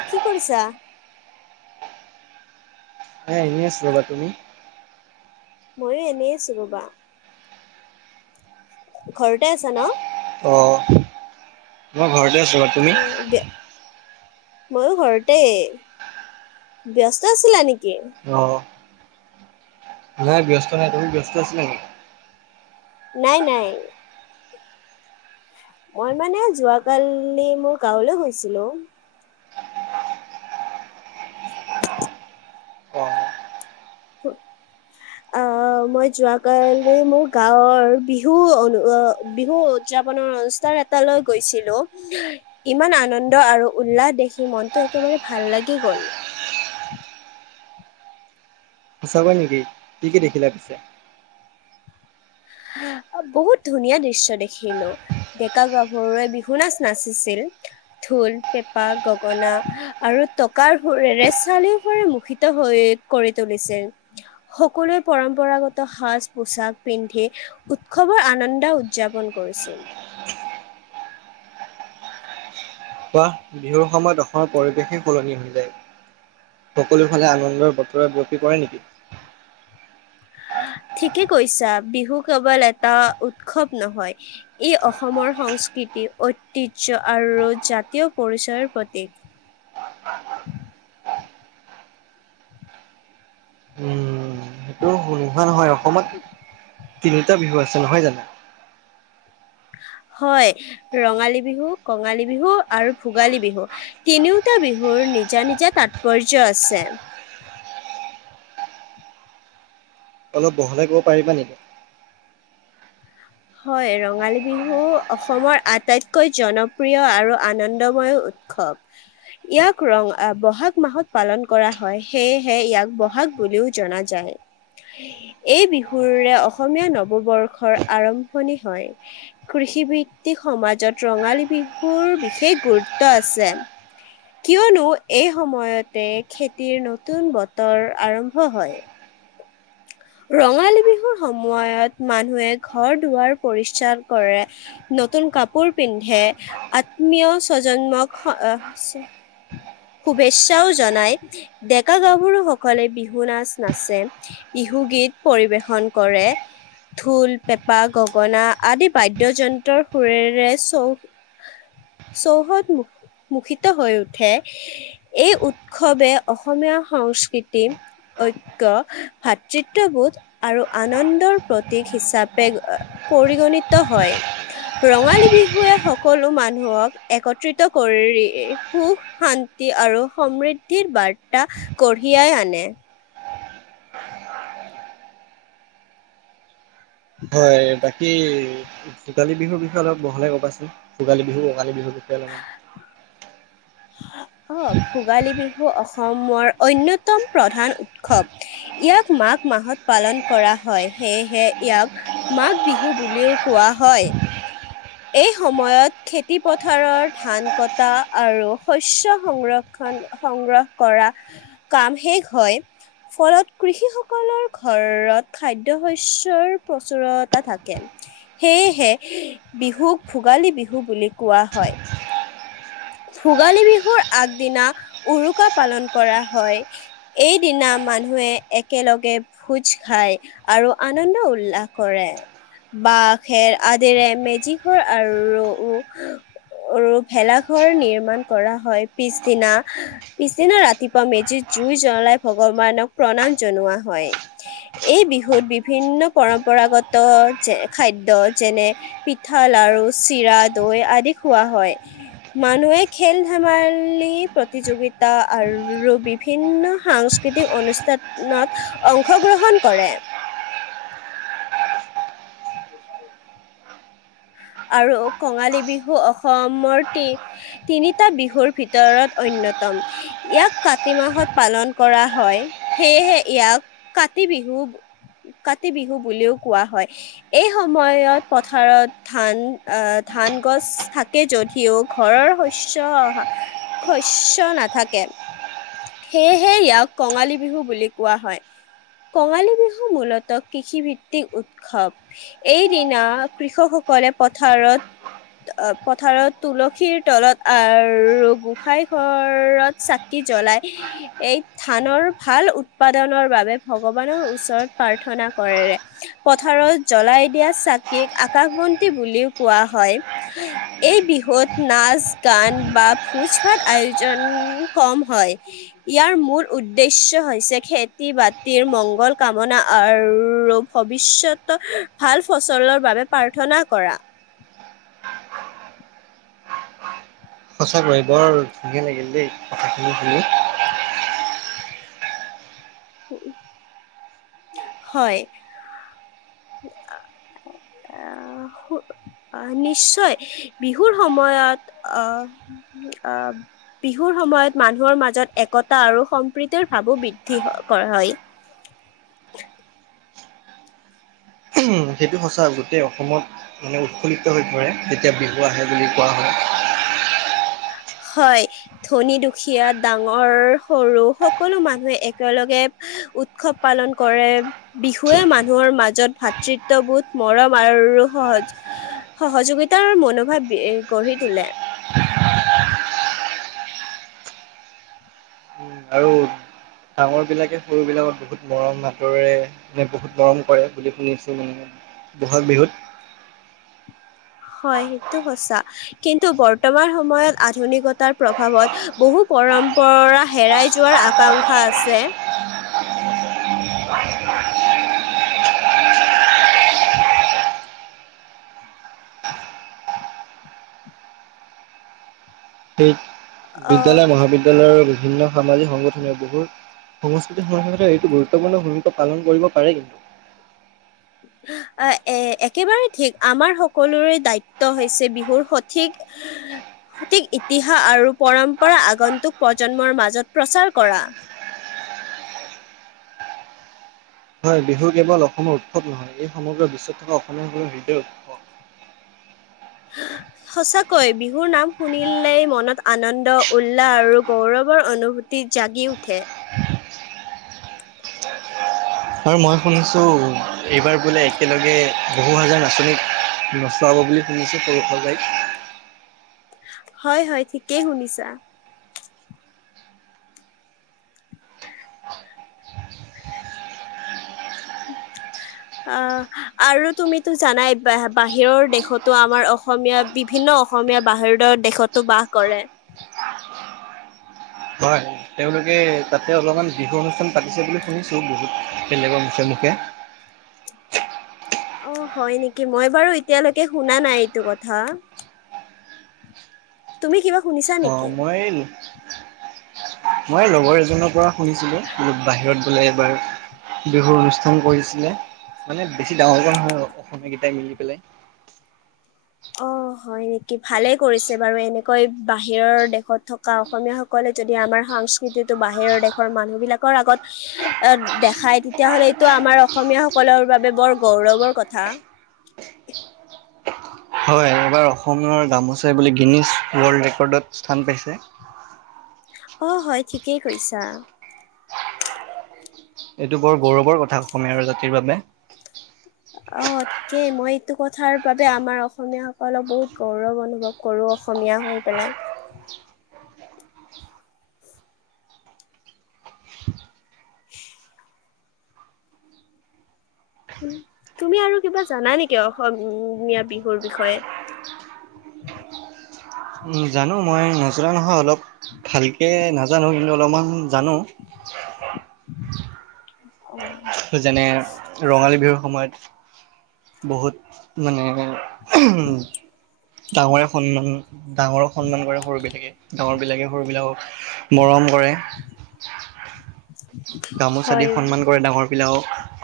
অ' কি কৰিছা? এ এনে আছ ৰ'বা, তুমি? ময়ো এনেই আছো ৰ'বা। ঘৰতে আছা ন? অ' মই ঘৰতে আছোঁ। বাৰু তুমি? উম ব্য ময়ো ঘৰতে, ব্যস্ত আছিলা নেকি? অ'। নাইয় ব্যস্ত নাই। তুমি ব্যস্ত আছিলা নেকি? নাই, নাই। মই মানে যোৱাকালি মোৰ গাঁৱলৈ গৈছিলো। অ' উ [unintelligible] মই কালি মোৰ গাঁৱৰ বিহু অনু বিহুত উদযাপনৰ অনুষ্ঠান এটা লৈ গৈছিলো। ইমান আনন্দ আৰু উল্লাহ দেখি মনটো একেবাৰে ভাল লাগি গ'ল। সঁচাকৈ নেকি? কি কি দেখিলে পিছে? বহুত ধুনীয়া দৃশ্য দেখিলো। ডেকা গাভৰুৱে বিহু নাচ নাচিছিল, ঢোল পেঁপা গগনা আৰু টকাৰ সুৰেৰে চাৰিওফালে মুষৰিত হৈ কৰি তুলিছিল। সকলোৱে পৰম্পৰাগত সাজ পোচাক পিন্ধি উৎসৱৰ আনন্দ উদযাপন কৰিছিল। চোবা, বিহুৰ সময়ত অসমৰ পৰিৱেশেই সলনি হৈ যায়। সকলো ফালে আনন্দৰ বতৰ বৰ্তি কৰে নেকি? ঠিকেই কৈছা বিহু কেৱল এটা উৎসৱ নহয়। ই অসমৰ সংস্কৃতি, ঐতিহ্য আৰু জাতীয় পৰিচয়ৰ প্ৰতীক। উম। সেইটো নোহোৱা নহয়, অসমত তিনিটা বিহু আছে নহয় জানো। হয়, ৰঙালী বিহু, কঙালী বিহু আৰু ভোগালী বিহু। তিনিওটা বিহুৰ নিজা-নিজা তাৎপৰ্য আছে। অলপ বহলাই ক'ব পাৰিবা নেকি? হয়, ৰঙালী বিহু অসমৰ আটাইতকৈ জনপ্ৰিয় আৰু আনন্দময় উৎসৱ। ইয়াক ৰং বহাগ মাহত পালন কৰা হয় সেয়েহে ইয়াক বহাগ বুলিও জনা যায়। এই বিহুৰে অসমীয়া নৱবৰ্ষৰ আৰম্ভণি হয়। কৃষিভিত্তিক সমাজত ৰঙালী বিহুৰ বিশেষ গুৰুত্ব আছে। কিয়নো এই সময়তে খেতিৰ নতুন বতৰ আৰম্ভ হয়। ৰঙালী বিহুৰ সময়ত মানুহে ঘৰ-দুৱাৰ পৰিষ্কাৰ কৰে। নতুন কাপোৰ পিন্ধে, আত্মীয় স্বজন্মক স শুভেচ্ছাও জনায়। ডেকা-গাভৰু সকলে বিহু নাচ নাচে। বিহু ধুগীত পৰিৱেশন কৰে। ঢোল, পেঁপা, গগনা আদি বাদ্যযন্ত্ৰৰ সুৰেৰে চৌ চৌহদ মু-মুখিত হৈ উঠে। এই উৎসৱে অসমীয়া সংস্কৃতি ঐক্য ভাত চিত্ৰবুধ আৰু আনন্দৰ প্ৰতীক হিচাপে আহ পৰিগণিত হয়। ৰঙালী বিহুৱে সকলো মানুহক একত্ৰিত কৰি সুখ, শান [unintelligible] আৰু সমৃদ্ধিৰ বাৰ্তা কঢ়িয়াই আনে। [inaudible] হয়। বাকী ভোগালী বিহুৰ বিষয়ে অলপ বহলাই ক'বা চোন। ভোগালী বিহু, ৰঙালী বিহুৰ বিষয়ে অলপমান। [inaudible] অঁ! ভোগালী বিহু অসমৰ অন্যতম প্ৰধান উৎসৱ। ইয়াক মাঘ মাহত পালন কৰা হয়, সেয়েহে ইয়াক মাঘ বিহু বুলিও কোৱা হয়। এই সময়ত খেতি পথাৰৰ ধান কটা আৰু শস্য সংৰক্ষণ, সংগ্ৰহ কৰা কাম শেষ হয়। ফলত কৃষিসকলৰ ঘৰত খাদ্য শস্যৰ প্ৰচুৰতা থাকে। সেয়েহে বিহুক ভোগালী বিহু বুলি কোৱা হয়। ভোগালী বিহুৰ আগদিনা উৰুকা পালন কৰা হয়। এইদিনা মানুহে একেলগে ভোজ খায়। আৰু আনন্দ উল্লাস কৰে। বাঁহ, খেৰ আদিৰে মেজি ঘৰ আৰু আৰু ভেলাঘৰ নিৰ্মাণ কৰা হয়, পিছদিনা পিছদিনা ৰাতিপুৱা মেজিত জুই জ্বলাই ভগৱানক প্ৰণাম জনোৱা হয়। এই বিহুত বিভিন্ন পৰম্পৰাগত যে খাদ্য যেনে পিঠা, লাৰু, চিৰা, দৈ আদি খোৱা হয়। মানুহে খেল-ধেমালি, প্ৰতিযোগিতা আৰু বিভিন্ন সাং স্কৃতিক অনুষ্ঠানত অংশগ্ৰহণ কৰে। [inaudible] আৰু কঙালী বিহু অসমৰ তি তিনিটা বিহুৰ ভিতৰত অন্যতম। ইয়াক কাতি মাহত পালন কৰা হয়, সেয়েহে ইয়াক কাতি বিহু কাতি বিহু বুলিও কোৱা হয়, এই সময়ত পথাৰত ধান আহ, ধান গছ থাকে যদিও ঘৰৰ শস্য শস্য নাথাকে। সেয়েহে ইয়াক কঙালী বিহু বুলি কোৱা হয়। কঙালী বিহু মূলত কৃষিভিত্তিক উৎসৱ। এইদিনা কৃষকসকলে পথাৰত অ', পথাৰত তুলসীৰ তলত আৰু গোসাই ঘৰত চা কি জ্বলায় এই ধানৰ ভাল উৎপাদনৰ বাবে ভগৱানৰ ওচৰত প্ৰাৰ্থনা কৰে। পথাৰত জ্বলাই দিয়া চাকিক আকাশবন্তী বুলিও কোৱা হয়। এই বিহুত নাচ, গান বা ভোজভাত আয়োজন কম হয়। ইয়াৰ মূল উদ্দেশ্য হৈছে খেতি - বাতিৰ মংগল কামনা আৰু ভৱিষ্যতৰ ভাল ফচলৰ বাবে প্ৰাৰ্থনা কৰা। সঁচাকৈয়ে বৰ ধুনীয়া লাগিল দেই কথাখিনি শুনি। [unintelligible] হয়। [unintelligible] আহ আহ নিশ্চয় বিহুৰ সময়ত আহ উম অব বিহুৰ সময়ত মানুহৰ মাজত একতা আৰু সম্প্ৰীতিৰ ভাৱো বৃদ্ধি অ কৰা হয়। উম সেইটো সঁচা গোটেই অসমত মানে উৎফুল্লিত হৈ পৰে যেতিয়া বিহু আহে বুলি কোৱা হয়। হয়। ধনী - দুখীয়া, ডাঙৰ - সৰু সকলো মানুহে একেলগে উৎসৱ পালন কৰে। বিহুৱে মানুহৰ মাজত ভাতৃত্ববোধ, মৰম আৰু সহজ সহযোগিতাৰ মনোভাৱ বি এ গঢ়ি তোলে। উম, আৰু ডাঙৰবিলাকে সৰুবিলাকত বহুত মৰম আদৰেৰে মানে বহুত মৰম কৰে বুলি শুনিছোঁ মানে। ব'হাগ বিহুত। হয় সেইটো সচা। কিন্তু বৰ্তমান সময়ত আধুনিকতাৰ প্ৰভাৱত বহু পৰম্পৰা হেৰাই যোৱাৰ আ কাংক্ষা আছে। সেই অ বিদ্যালয় মহাবিদ্যালয়ৰ বিভিন্ন সামাজিক সংগঠনে বহু সংস্কৃতিৰ সম এইটো গুৰুত্বপূৰ্ণ ভূমিকা পালন কৰিব পাৰে কিন্তু। আহ আহ এ একেবাৰে ঠিক আমাৰ সকলোৰে দায়িত্ব হৈছে বিহুৰ সঠিক সঠিক ইতিহাস আৰু পৰম্পৰা আগন্তুক প্ৰজন্মৰ মাজত প্ৰচাৰ কৰা। হয় বিহু কেৱল অসমৰ উৎসৱ নহয় এই সমগ্ৰ বিশ্বত থকা অসমীয়া বিৰ হৃদয় উৎস আঁহ সঁচাকৈ বিহুৰ নাম শুনিলেই মনত আনন্দ, উল্লাহ আৰু গৌৰৱৰ অনুভূ জাগি উঠে [inaudible] আৰু মই শুনিছোঁ এইবাৰ বোলে একেলগে বহু হাজাৰ আঁচনিক নোচোৱাব বুলি শুনিছো সৰু হোজাইত। হয় হয় ঠিকেই শুনিছা। অ আৰু তুমিতো জানাই বাহিৰৰ দেশতো আমাৰ অসমীয়া বিভিন্ন অসমীয়া বাহিৰৰ দেশতো বাস কৰে। [inaudible] হয় তেওঁলোকে তাতে অলপমান বিহু অনুষ্ঠান পাতিছে বুলি শুনিছো। বেলেগৰ মুখে মুখে। অ হয় নেকি, মই বাৰু এতিয়ালৈকে শুনা নাই এইটো কথা। তুমি কিবা শুনিছা নেকি? অঁ মই, মই এই লগৰ এজনৰ পৰা শুনিছিলো বাহিৰত বোলে এবাৰ বিহুৰ অনুষ্ঠান কৰিছিলে মানে বেছি ডাঙৰকে নহয় আৰু অসমীয়া কেইটাই মিলি পেলাই। অ হয় নেকি, ভালেই কৰিছে বাৰু এনেকৈ বাহিৰৰ দেশত থকা অসমীয়া সকলে যদি আমাৰ সংস্কৃতিটো বাহিৰৰ দেশৰ মানুহ বিলাকৰ আগত দেখাই তেতিয়া হ'লে এইটো আমাৰ অসমীয় সকলৰ বাবে বৰ গৌৰৱৰ কথা। হয় এইবাৰ অসমৰ গামোচা বোলে গিনিছ ৱৰ্ল্ড ৰেকৰ্ডত স্থান পাইছে। অ হয় ঠিকেই কৈছা। এইটো বৰ গৌৰৱৰ কথা অসমীয়াৰ জাতিৰ বাবে। অ ঠিকেই মই এইটো কথাৰ বাবে আমাৰ অসমীয়াসকলক বহুত গৌৰৱ অনুভৱ কৰো অসমীয়া হৈ পেলাই। [inaudible] তুমি আৰু কিবা জানা নেকি অসমীয়া বিহুৰ বিষয়ে? জানো মই নজনা নহয় অলপ ভালকৈ নাজানো কিন্তু অলপমান জানো অঁ অঁ। যেনে ৰঙালী বিহুৰ সময়ত বহুত মানে ডাঙৰে সন্মান ডাঙৰক সন্মান কৰে সৰু বিলাকে ডাঙৰ বিলাকে সৰু বিলাকক মৰম কৰে। গামোচা দি হয়, সন্মান কৰে ডাঙৰ বিলাকক।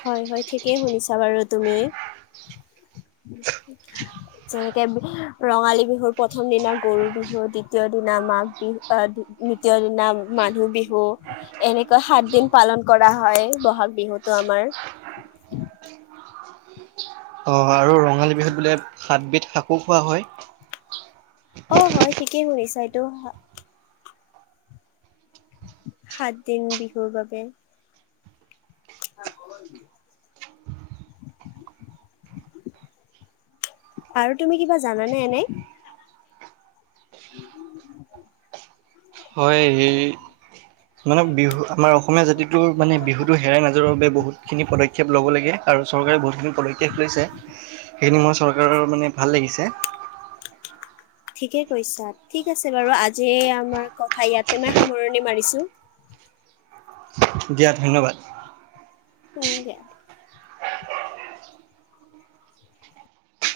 হয় হয়, ঠিকেই শুনিছা বাৰু তুমি। [unintelligible] যেনেকে ৰঙালী বিহুৰ প্ৰথম দিনা গৰু বিহু দ্বিতীয় দিনা মা বি আহ দ্বিতীয় দিনা মানুহ বিহু। এনেকৈ সাত দিন পালন কৰা হয় বহাগ বিহুতো আমাৰ। অ আৰু ৰঙালী বিহুত বোলে সাতবিধ শাকো খোৱা হয়? অ হয় ঠিকেই শুনিছা এইটো। সাত দিন বিহুৰ বাবে [unintelligible] আৰু তুমি কিবা জানানে এনে? [inaudible] হয় এই মানে বিহু আমাৰ অসমীয়া জাতিটোৰ মানে বিহুটোৰ হেৰাই নাযাবৰ বাবে বহুতো খিনি পদক্ষেপ ল'ব লাগে আৰু চৰকাৰে বহুতখিনি পদক্ষেপ লৈছে। সেইখিনি মোৰ চৰকাৰৰ মানে ভাল লাগিছে ঠিকে কৈছা ঠিক আছে বাৰু আজি আমাৰ কথা ইয়াতে মই সামৰণি মাৰিছো দিয়া ধন্যবাদ [unintelligible]